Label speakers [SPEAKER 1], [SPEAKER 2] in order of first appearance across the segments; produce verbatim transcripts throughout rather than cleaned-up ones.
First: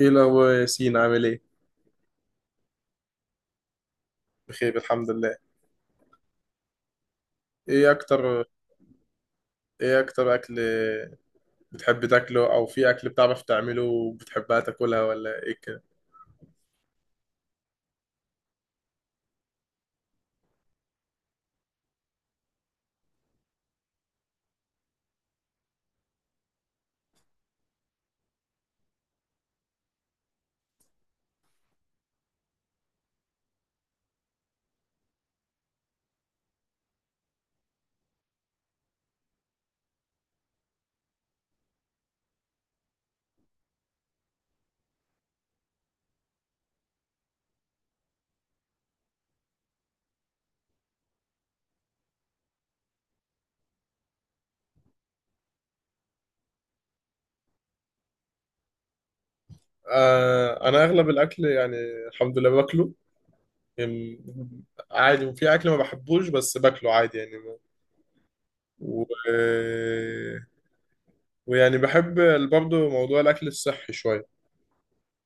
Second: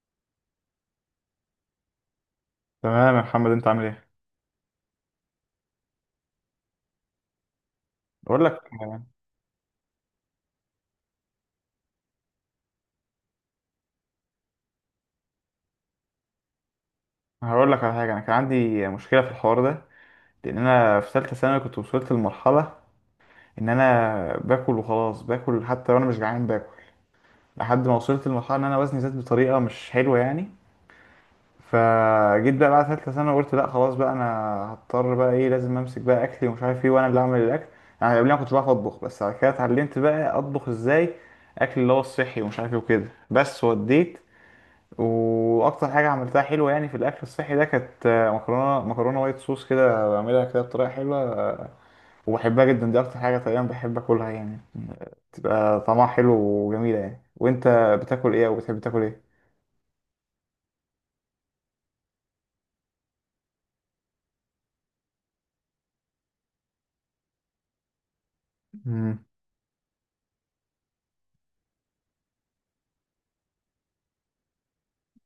[SPEAKER 1] ايه الاخبار يا ياسين عامل ايه؟
[SPEAKER 2] تمام يا محمد، انت عامل ايه؟
[SPEAKER 1] بخير الحمد لله. ايه اكتر؟
[SPEAKER 2] بقول لك
[SPEAKER 1] ايه اكتر اكل بتحب تاكله او في اكل بتعرف تعمله وبتحبها تاكلها ولا ايه كده؟
[SPEAKER 2] هقول لك على حاجه. انا كان عندي مشكله في الحوار ده، لان انا في ثالثه ثانوي كنت وصلت لمرحله ان انا باكل وخلاص، باكل حتى وانا مش جعان، باكل لحد ما وصلت لمرحله ان انا وزني زاد بطريقه مش حلوه يعني. فجيت بقى بعد ثالثه ثانوي قلت لا خلاص بقى، انا هضطر بقى ايه، لازم امسك بقى اكلي ومش عارف ايه، وانا اللي اعمل الاكل يعني. قبل ما كنت بعرف اطبخ، بس بعد كده اتعلمت بقى اطبخ ازاي اكل اللي هو الصحي ومش عارف ايه وكده، بس وديت. واكتر حاجه عملتها حلوه يعني في الاكل الصحي ده كانت آه، مكرونه مكرونه وايت صوص، كده بعملها كده بطريقه حلوه وبحبها جدا. دي اكتر حاجه تقريبا بحب اكلها يعني، تبقى طعمها حلو وجميله يعني. وانت بتاكل ايه او بتحب تاكل ايه؟
[SPEAKER 1] آه انا اغلب الاكل يعني الحمد لله باكله يعني عادي، وفي اكل ما بحبوش بس باكله عادي يعني و...
[SPEAKER 2] امم.
[SPEAKER 1] ويعني بحب برضه موضوع الاكل الصحي شويه.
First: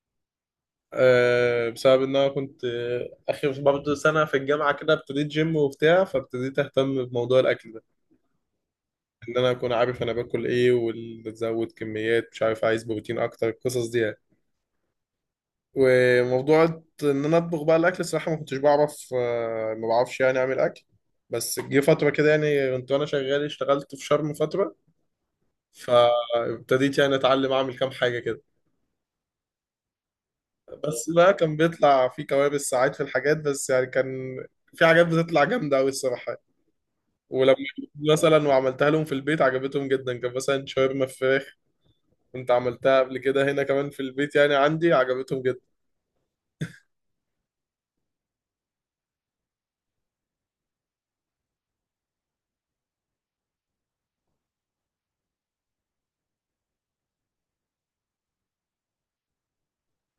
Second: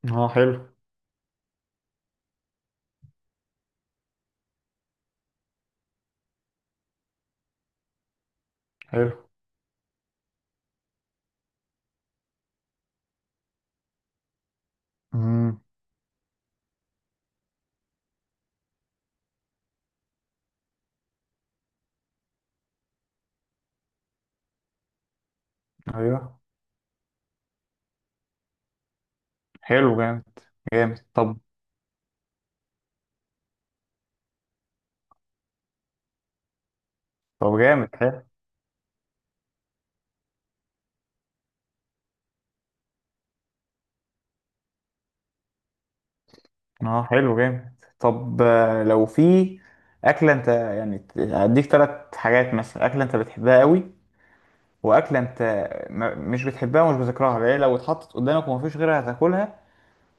[SPEAKER 2] اه، حلو.
[SPEAKER 1] آه، بسبب ان انا كنت، آه، اخر برضه سنه في الجامعه كده ابتديت جيم وبتاع، فابتديت اهتم بموضوع الاكل ده،
[SPEAKER 2] حلو.
[SPEAKER 1] ان انا اكون عارف انا باكل ايه وازود كميات مش عارف عايز بروتين اكتر القصص دي يعني.
[SPEAKER 2] امم.
[SPEAKER 1] وموضوع ان انا اطبخ بقى الاكل، الصراحه ما كنتش بعرف، آه، ما بعرفش يعني اعمل اكل. بس جه فتره كده يعني كنت وانا شغال اشتغلت في شرم فتره،
[SPEAKER 2] ايوه.
[SPEAKER 1] فابتديت يعني اتعلم اعمل كام حاجه كده.
[SPEAKER 2] حلو، جامد جامد
[SPEAKER 1] بس بقى
[SPEAKER 2] طب.
[SPEAKER 1] كان بيطلع في كوابيس ساعات في الحاجات، بس يعني كان في حاجات بتطلع جامده قوي الصراحه يعني. ولما
[SPEAKER 2] طب جامد حلو.
[SPEAKER 1] مثلا وعملتها لهم في البيت عجبتهم جدا، كان مثلا شاورما فراخ. انت عملتها قبل كده هنا كمان في البيت يعني عندي، عجبتهم جدا.
[SPEAKER 2] اه حلو جامد. طب، آه، لو في اكله، انت يعني ت- هديك ثلاث حاجات مثلا، اكله انت بتحبها قوي، واكله انت ما- مش بتحبها ومش بذكرها ليه، لو اتحطت قدامك ومفيش غيرها هتاكلها،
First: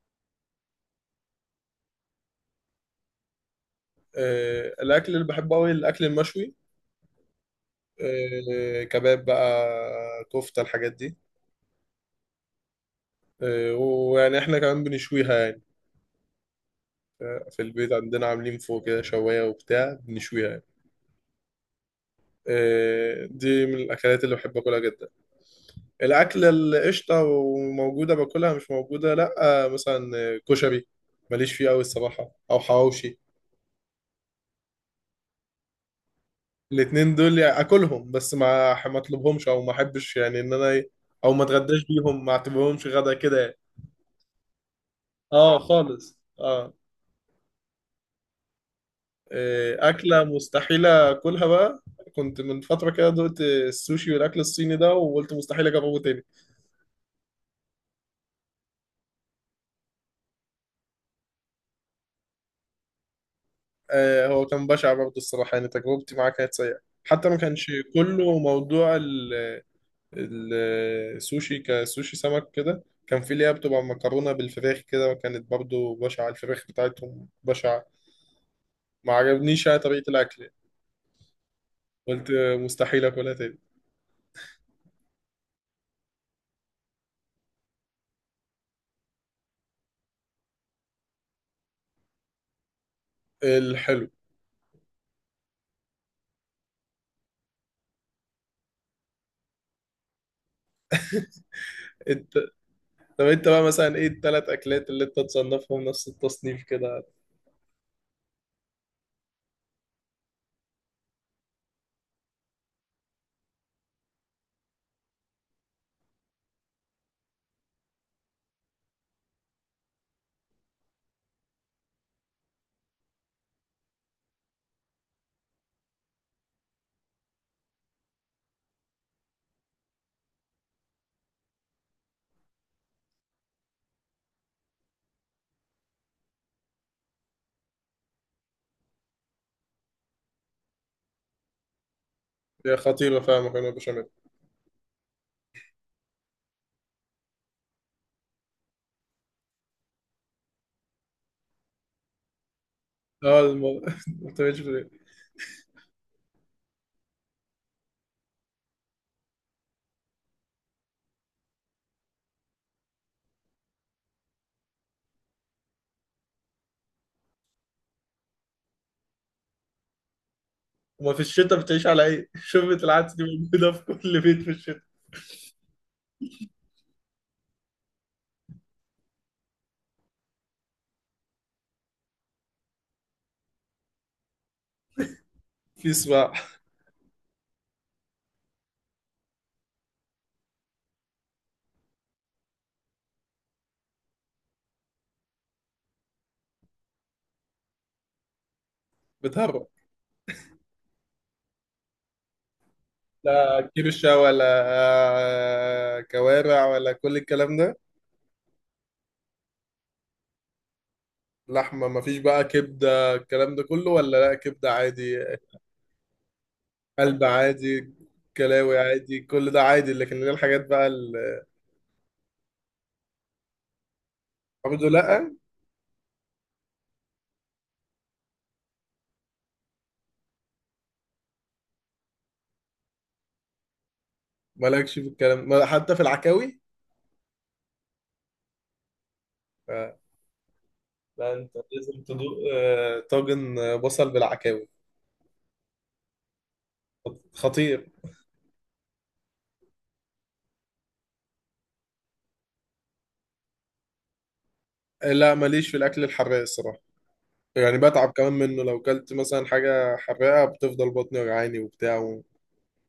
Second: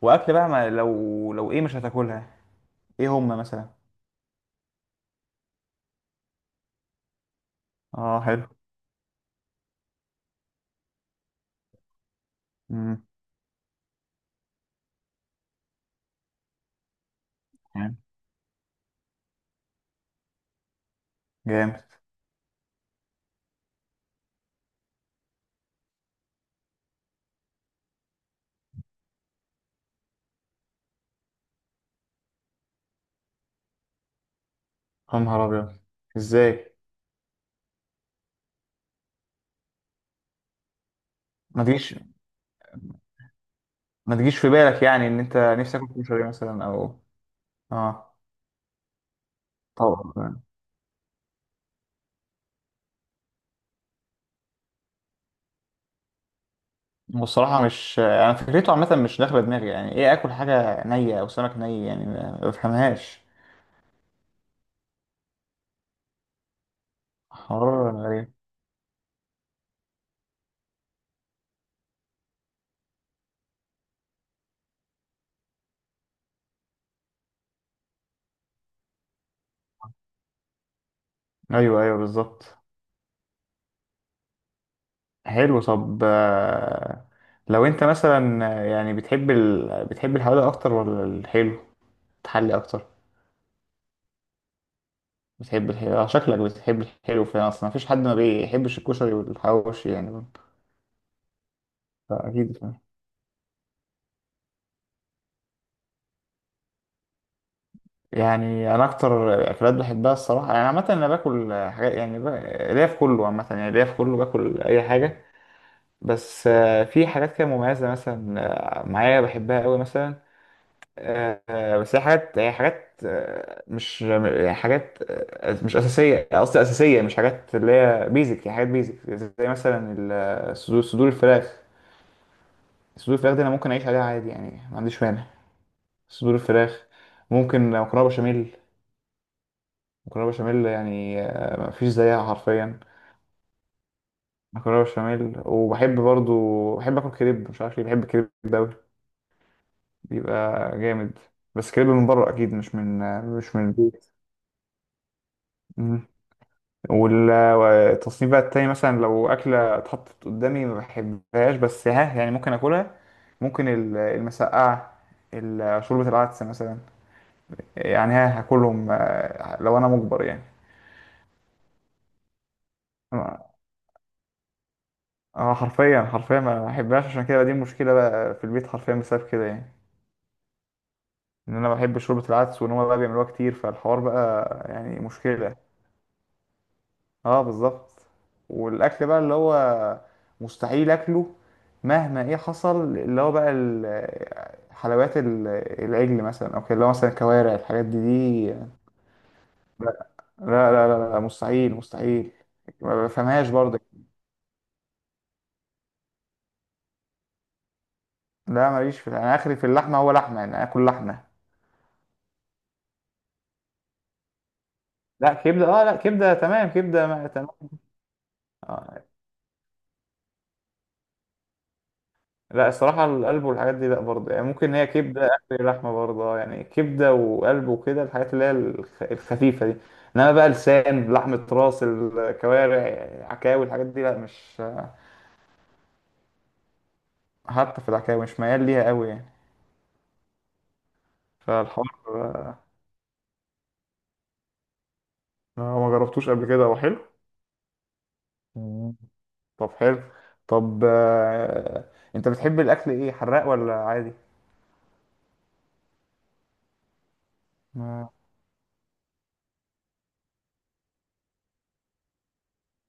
[SPEAKER 2] واكله بقى ما لو لو ايه مش هتاكلها. ايه هما مثلا؟
[SPEAKER 1] آه، الاكل اللي بحبه قوي الاكل المشوي.
[SPEAKER 2] اه، حلو.
[SPEAKER 1] آه، كباب بقى، كفتة، الحاجات دي.
[SPEAKER 2] امم.
[SPEAKER 1] آه، ويعني احنا كمان بنشويها يعني، في البيت عندنا عاملين فوق كده شواية وبتاع بنشويها يعني.
[SPEAKER 2] جامد.
[SPEAKER 1] آه، دي من الاكلات اللي بحب اكلها جدا. الاكل القشطة، وموجودة باكلها، مش موجودة لا. آه، مثلا، آه، كشري، ماليش فيه قوي الصراحة، او حواوشي.
[SPEAKER 2] يا نهار ابيض! ازاي؟
[SPEAKER 1] الاتنين دول يعني اكلهم، بس ما ح- ما اطلبهمش او ما احبش يعني ان انا ي- او ما
[SPEAKER 2] ما
[SPEAKER 1] اتغداش
[SPEAKER 2] تجيش
[SPEAKER 1] بيهم، ما اعتبرهمش غدا كده يعني.
[SPEAKER 2] ما تجيش في بالك يعني ان انت
[SPEAKER 1] اه
[SPEAKER 2] نفسك تاكل
[SPEAKER 1] خالص
[SPEAKER 2] كشري مثلا
[SPEAKER 1] اه.
[SPEAKER 2] او... اه.
[SPEAKER 1] إيه، اكله
[SPEAKER 2] طبعا.
[SPEAKER 1] مستحيله اكلها بقى. كنت من فتره كده دقت السوشي والاكل الصيني ده، وقلت مستحيل اجربه تاني.
[SPEAKER 2] والصراحه مش، انا فكرته عامه مش داخله دماغي يعني، ايه اكل حاجه نيه او سمك ني يعني ما ما بفهمهاش.
[SPEAKER 1] آه هو كان بشع برضه الصراحه، يعني تجربتي معاه كانت سيئه. حتى ما كانش
[SPEAKER 2] حوار غريب.
[SPEAKER 1] كله موضوع ال- ال- السوشي، كسوشي سمك كده، كان في اللي هي بتبقى مكرونه بالفراخ كده، وكانت برضه بشعه الفراخ بتاعتهم بشعه. ما عجبنيش يعني طريقة الأكل يعني.
[SPEAKER 2] ايوه، ايوه،
[SPEAKER 1] قلت
[SPEAKER 2] بالظبط.
[SPEAKER 1] مستحيل أكلها تاني.
[SPEAKER 2] حلو. طب، آه، لو انت مثلا آه، يعني بتحب ال... بتحب الحوادق اكتر ولا الحلو، تحلي اكتر؟
[SPEAKER 1] الحلو.
[SPEAKER 2] بتحب الحلو، آه، شكلك بتحب الحلو فعلا، اصلا مفيش حد ما بيحبش الكشري والحواوشي يعني.
[SPEAKER 1] انت.
[SPEAKER 2] اكيد.
[SPEAKER 1] طب انت بقى مثلا، ايه التلات أكلات اللي انت تصنفهم نفس التصنيف كده؟
[SPEAKER 2] يعني انا اكتر اكلات بحبها الصراحه يعني عامه، انا باكل حاجات يعني ب... ليا في كله عامه يعني، ليا في كله، باكل اي حاجه. بس آه، في حاجات كده مميزه مثلا، آه، معايا بحبها قوي مثلا. آه، بس هي حاجات، هي حاجات آه، مش يعني حاجات آه، مش أساسية. قصدي أساسية، مش حاجات اللي هي بيزك، هي حاجات بيزك زي مثلا ال- آه، صدور صدور الفراخ. صدور الفراخ دي أنا ممكن أعيش عليها عادي يعني، ما عنديش مانع. صدور الفراخ. ممكن مكرونة بشاميل. مكرونة بشاميل يعني آه، ما فيش زيها
[SPEAKER 1] هي
[SPEAKER 2] حرفيا.
[SPEAKER 1] خطيرة فعلا مكرونة بشاميل.
[SPEAKER 2] مكرونة بشاميل. وبحب برضو بحب آكل كريب، مش عارف ليه بحب الكريب ده أوي، بيبقى جامد. بس كريب من بره أكيد، مش من آه،
[SPEAKER 1] اه،
[SPEAKER 2] مش
[SPEAKER 1] الم...
[SPEAKER 2] من
[SPEAKER 1] ما بتعملش في البيت.
[SPEAKER 2] البيت. والتصنيف بقى التاني مثلا، لو أكلة اتحطت قدامي ما بحبهاش بس ها يعني ممكن أكلها. ممكن ال- المسقعة، ال- شوربة العدس مثلا، يعني ها هاكلهم آه، لو أنا مجبر يعني.
[SPEAKER 1] وما في الشتاء بتعيش على ايه؟ شوربة العدس دي موجودة في كل بيت في الشتاء.
[SPEAKER 2] اه، حرفيا حرفيا ما بحبهاش، عشان كده دي المشكلة بقى في البيت حرفيا، بسبب كده يعني، إن أنا بحب شوربة العدس وإن هما بقى بيعملوها كتير، فالحوار بقى يعني مشكلة.
[SPEAKER 1] في سباع.
[SPEAKER 2] اه، بالظبط. والاكل بقى اللي هو مستحيل اكله مهما ايه حصل، اللي هو بقى ال- حلويات، ال- العجل مثلا او كده، اللي هو مثلا الكوارع، الحاجات دي دي.
[SPEAKER 1] بتهرب؟
[SPEAKER 2] لا. لا، لا، لا، لا، مستحيل مستحيل. ما بفهمهاش
[SPEAKER 1] لا
[SPEAKER 2] برضه.
[SPEAKER 1] كرشة ولا، آه، كوارع ولا كل الكلام ده؟
[SPEAKER 2] لا، ماليش في، انا اخري في اللحمه، هو لحمه يعني، اكل لحمه.
[SPEAKER 1] لحمة مفيش، بقى كبدة الكلام ده كله ولا لا كبدة عادي؟
[SPEAKER 2] لا، كبده، اه لا، كبده تمام، كبده،
[SPEAKER 1] قلب
[SPEAKER 2] ما تمام.
[SPEAKER 1] عادي، كلاوي عادي، كل ده عادي، لكن اللي هي الحاجات بقى اللي.
[SPEAKER 2] لا، الصراحة القلب والحاجات دي لا، برضه يعني، ممكن هي
[SPEAKER 1] برضه
[SPEAKER 2] كبدة
[SPEAKER 1] لا.
[SPEAKER 2] آخر لحمة برضه، آه، يعني كبدة وقلب وكده، الحاجات اللي هي الخ- الخفيفة دي. إنما بقى لسان، لحمة راس، الكوارع، عكاوي، الحاجات دي لا، مش...
[SPEAKER 1] مالكش في الكلام، ما- حتى في العكاوي.
[SPEAKER 2] حتى في العكاوي مش ميال ليها قوي يعني.
[SPEAKER 1] ف- لا، انت
[SPEAKER 2] فالحوار
[SPEAKER 1] لازم تدوق
[SPEAKER 2] آه،
[SPEAKER 1] آه، طاجن آه، بصل بالعكاوي.
[SPEAKER 2] آه، ما جربتوش قبل كده، هو حلو؟
[SPEAKER 1] خطير.
[SPEAKER 2] مم. طب حلو. طب، آه، انت بتحب الاكل ايه، حراق ولا عادي؟
[SPEAKER 1] آه، لا، ماليش في الاكل الحراق الصراحه. يعني
[SPEAKER 2] ما
[SPEAKER 1] بتعب كمان منه، لو كلت مثلا حاجه حراقه بتفضل بطني وجعاني وبتاع و...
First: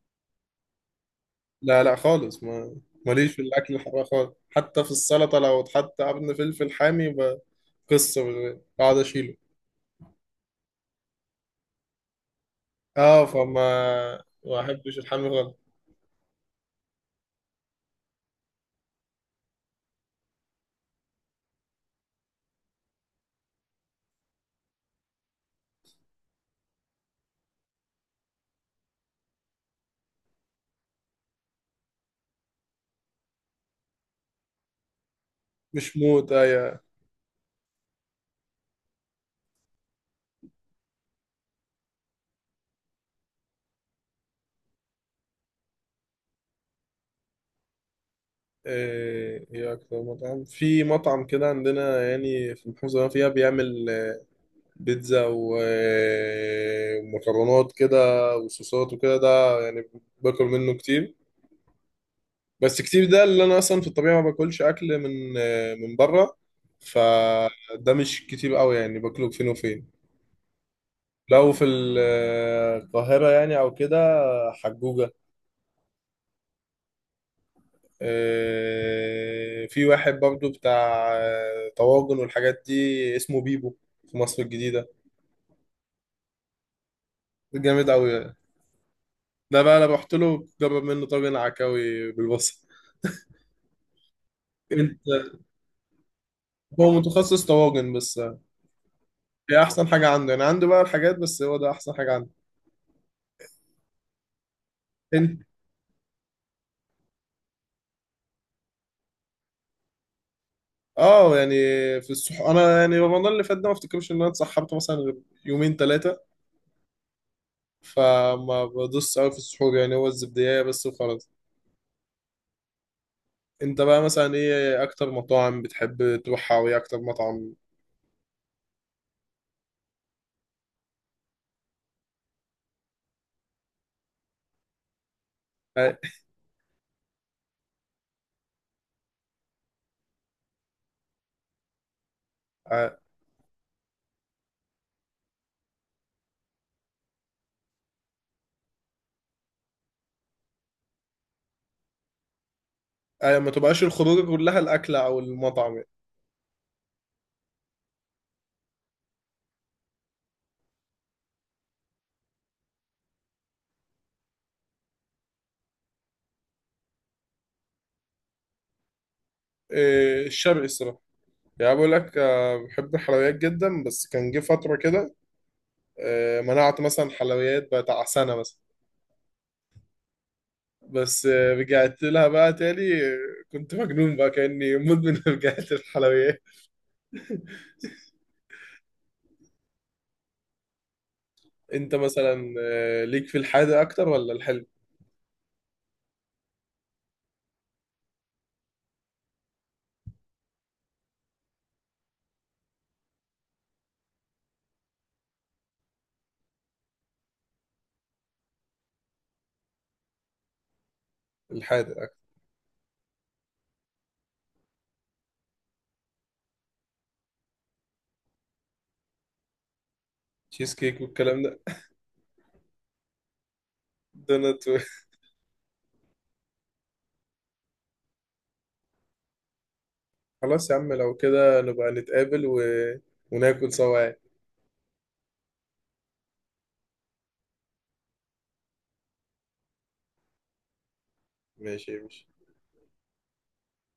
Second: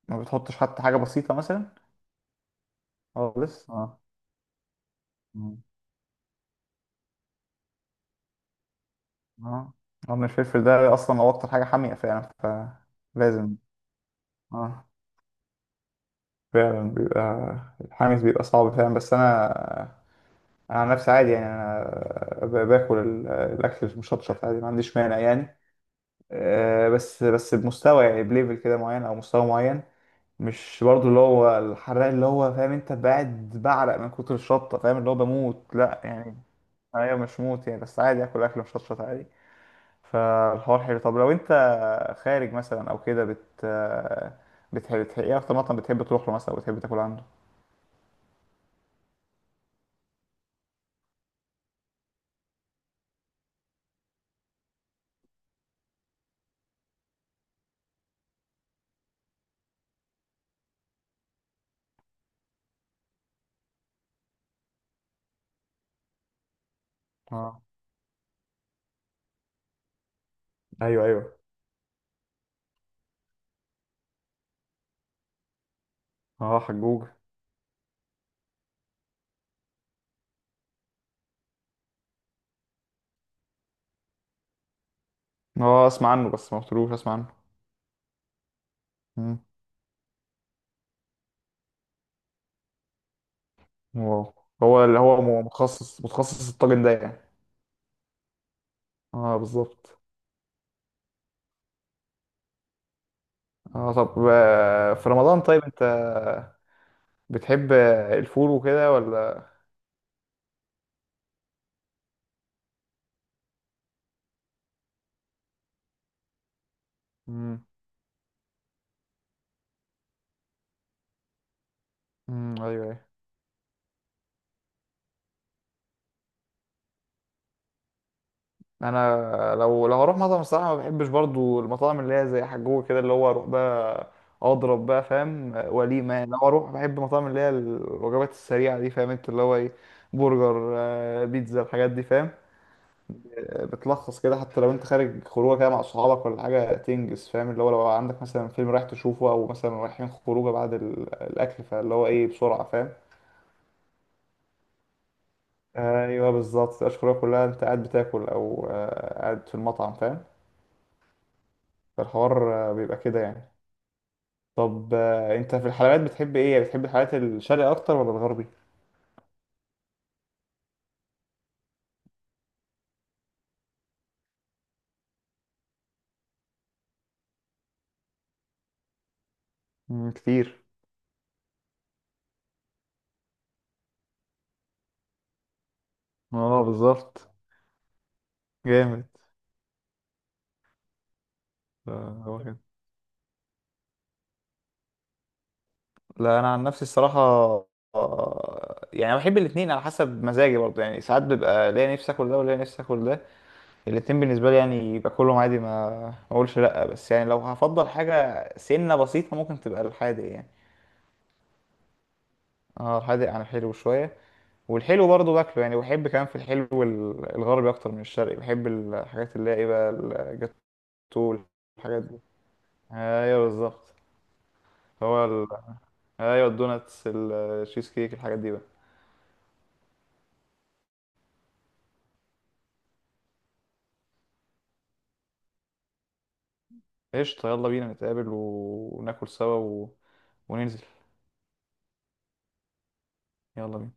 [SPEAKER 2] ما بتحطش حتى حاجه بسيطه مثلا؟
[SPEAKER 1] لا لا خالص، ما ماليش في
[SPEAKER 2] خالص
[SPEAKER 1] الاكل
[SPEAKER 2] اه.
[SPEAKER 1] الحراق خالص، حتى في السلطه لو
[SPEAKER 2] مم.
[SPEAKER 1] اتحط قرن فلفل حامي ب- قصه، بقعد اشيله.
[SPEAKER 2] اه، لأن الفلفل ده اصلا هو اكتر حاجه حاميه فعلا،
[SPEAKER 1] اه
[SPEAKER 2] فلازم.
[SPEAKER 1] فما ما
[SPEAKER 2] اه،
[SPEAKER 1] احبش الحامي غلط.
[SPEAKER 2] فعلا بيبقى الحامس بيبقى صعب فعلا، بس انا، انا عن نفسي عادي يعني، انا ب- باكل ال- الاكل المشطشط عادي، ما عنديش مانع يعني. آه، بس بس بمستوى يعني، بليفل كده معين او مستوى معين. مش برضو اللي هو الحراق اللي هو، فاهم انت، بعد بعرق من كتر الشطه، فاهم، اللي هو بموت،
[SPEAKER 1] مش
[SPEAKER 2] لا
[SPEAKER 1] موت
[SPEAKER 2] يعني.
[SPEAKER 1] ايه؟
[SPEAKER 2] ايوه، مش موت يعني، بس عادي اكل اكل مشطشط عادي. فالحوار حلو. طب لو انت خارج مثلا او كده، بت بتحب بتحب ايه اكتر مطعم بتحب تروح له مثلا او بتحب تاكل عنده؟
[SPEAKER 1] ايه هي اكتر مطعم، في مطعم كده عندنا يعني في المحافظه اللي أنا فيها بيعمل آه، بيتزا و- آه، ومكرونات كده، وصوصات، وكده ده يعني. باكل منه كتير، بس كتير ده اللي انا اصلا في الطبيعه ما باكلش اكل من آه، من بره،
[SPEAKER 2] اه.
[SPEAKER 1] فده مش كتير قوي يعني باكله فين وفين.
[SPEAKER 2] ايوه، ايوه.
[SPEAKER 1] لو في ال- آه، القاهره يعني او كده. حجوجه.
[SPEAKER 2] اه، حجوج.
[SPEAKER 1] آه، في واحد برضو بتاع آه، طواجن والحاجات دي، اسمه بيبو. في مصر الجديدة.
[SPEAKER 2] اه، اسمع عنه بس ما قلتلوش اسمع عنه.
[SPEAKER 1] جامد أوي.
[SPEAKER 2] مم.
[SPEAKER 1] ده بقى أنا رحت له، جرب منه طاجن عكاوي بالبصل.
[SPEAKER 2] واو. هو اللي
[SPEAKER 1] أنت.
[SPEAKER 2] هو م- متخصص متخصص الطاجن
[SPEAKER 1] هو
[SPEAKER 2] ده يعني؟
[SPEAKER 1] متخصص طواجن بس، آه،
[SPEAKER 2] اه،
[SPEAKER 1] هي أحسن
[SPEAKER 2] بالظبط.
[SPEAKER 1] حاجة عنده، يعني عنده بقى الحاجات، بس هو ده أحسن حاجة عنده.
[SPEAKER 2] اه، طب آه، في رمضان
[SPEAKER 1] أنت.
[SPEAKER 2] طيب، انت بتحب الفول وكده ولا؟
[SPEAKER 1] اه يعني. في الصح انا يعني، رمضان اللي فات ده ما افتكرش ان انا اتسحبت مثلا غير يومين ثلاثه.
[SPEAKER 2] مم.
[SPEAKER 1] فما بدوس قوي في السحور، يعني هو الزبديه بس وخلاص.
[SPEAKER 2] مم، ايوه، أيوة.
[SPEAKER 1] انت بقى مثلا، ايه اكتر مطاعم بتحب تروحها وايه اكتر مطعم؟
[SPEAKER 2] انا لو لو اروح مطعم، الصراحه ما بحبش برضو المطاعم اللي هي زي حجوه كده، اللي هو اروح بقى اضرب بقى، فاهم،
[SPEAKER 1] اه،
[SPEAKER 2] وليمه يعني. لو اروح، بحب المطاعم اللي هي الوجبات السريعه دي، فاهم انت، اللي هو ايه، برجر، آه، بيتزا الحاجات دي، فاهم.
[SPEAKER 1] اه،
[SPEAKER 2] آه، بتلخص كده، حتى لو انت خارج خروجه كده مع صحابك ولا حاجه تنجز، فاهم، اللي هو لو عندك مثلا فيلم رايح تشوفه، او مثلا رايحين خروجه بعد ال- الاكل، فاللي هو ايه، بسرعه، فاهم.
[SPEAKER 1] اه، ما تبقاش الخروج كلها الاكل او المطعم.
[SPEAKER 2] ايوه، بالظبط. مبتبقاش خروجه كلها انت قاعد بتاكل او آه، قاعد في المطعم، فاهم. فالحوار آه، بيبقى كده يعني. طب، آه، انت في الحلويات بتحب ايه، بتحب الحلويات الشرقي اكتر ولا الغربي؟
[SPEAKER 1] إيه، الشرقي الصراحه. يعني بقول لك، اه بحب الحلويات جدا، بس كان جه فتره كده. اه، منعت مثلا حلويات بتاع سنه مثلا.
[SPEAKER 2] مم، كتير.
[SPEAKER 1] بس اه رجعت لها بقى تاني اه. كنت مجنون بقى كاني مدمن، رجعت الحلويات.
[SPEAKER 2] اه، بالظبط. جامد.
[SPEAKER 1] انت
[SPEAKER 2] آه، هو
[SPEAKER 1] مثلا،
[SPEAKER 2] كده.
[SPEAKER 1] اه ليك في الحادق اكتر ولا الحلو؟
[SPEAKER 2] لا، انا عن نفسي الصراحه آه، يعني بحب الاثنين على حسب مزاجي برضه يعني، ساعات بيبقى ليا نفسي اكل ده وليا نفسي اكل ده. الاثنين بالنسبه لي يعني باكلهم عادي، ما ما اقولش لا، بس يعني لو هفضل حاجه سنه بسيطه ممكن تبقى الحادق يعني.
[SPEAKER 1] الحادق اكتر.
[SPEAKER 2] اه، الحادق عن الحلو شويه. والحلو برضه باكله يعني، بحب كمان في الحلو ال- الغربي اكتر من الشرقي، بحب الحاجات اللي هي ايه بقى.
[SPEAKER 1] تشيز كيك والكلام
[SPEAKER 2] طول.
[SPEAKER 1] ده.
[SPEAKER 2] الحاجات دي. ايوه، بالظبط.
[SPEAKER 1] دونات.
[SPEAKER 2] هو ال... ايوه الدوناتس، الشيز كيك، الحاجات دي بقى.
[SPEAKER 1] خلاص يا عم، لو كده نبقى نتقابل و... وناكل سوا.
[SPEAKER 2] قشطة، يلا بينا نتقابل وناكل سوا و... وننزل.
[SPEAKER 1] ماشي، ماشي.
[SPEAKER 2] يلا بينا.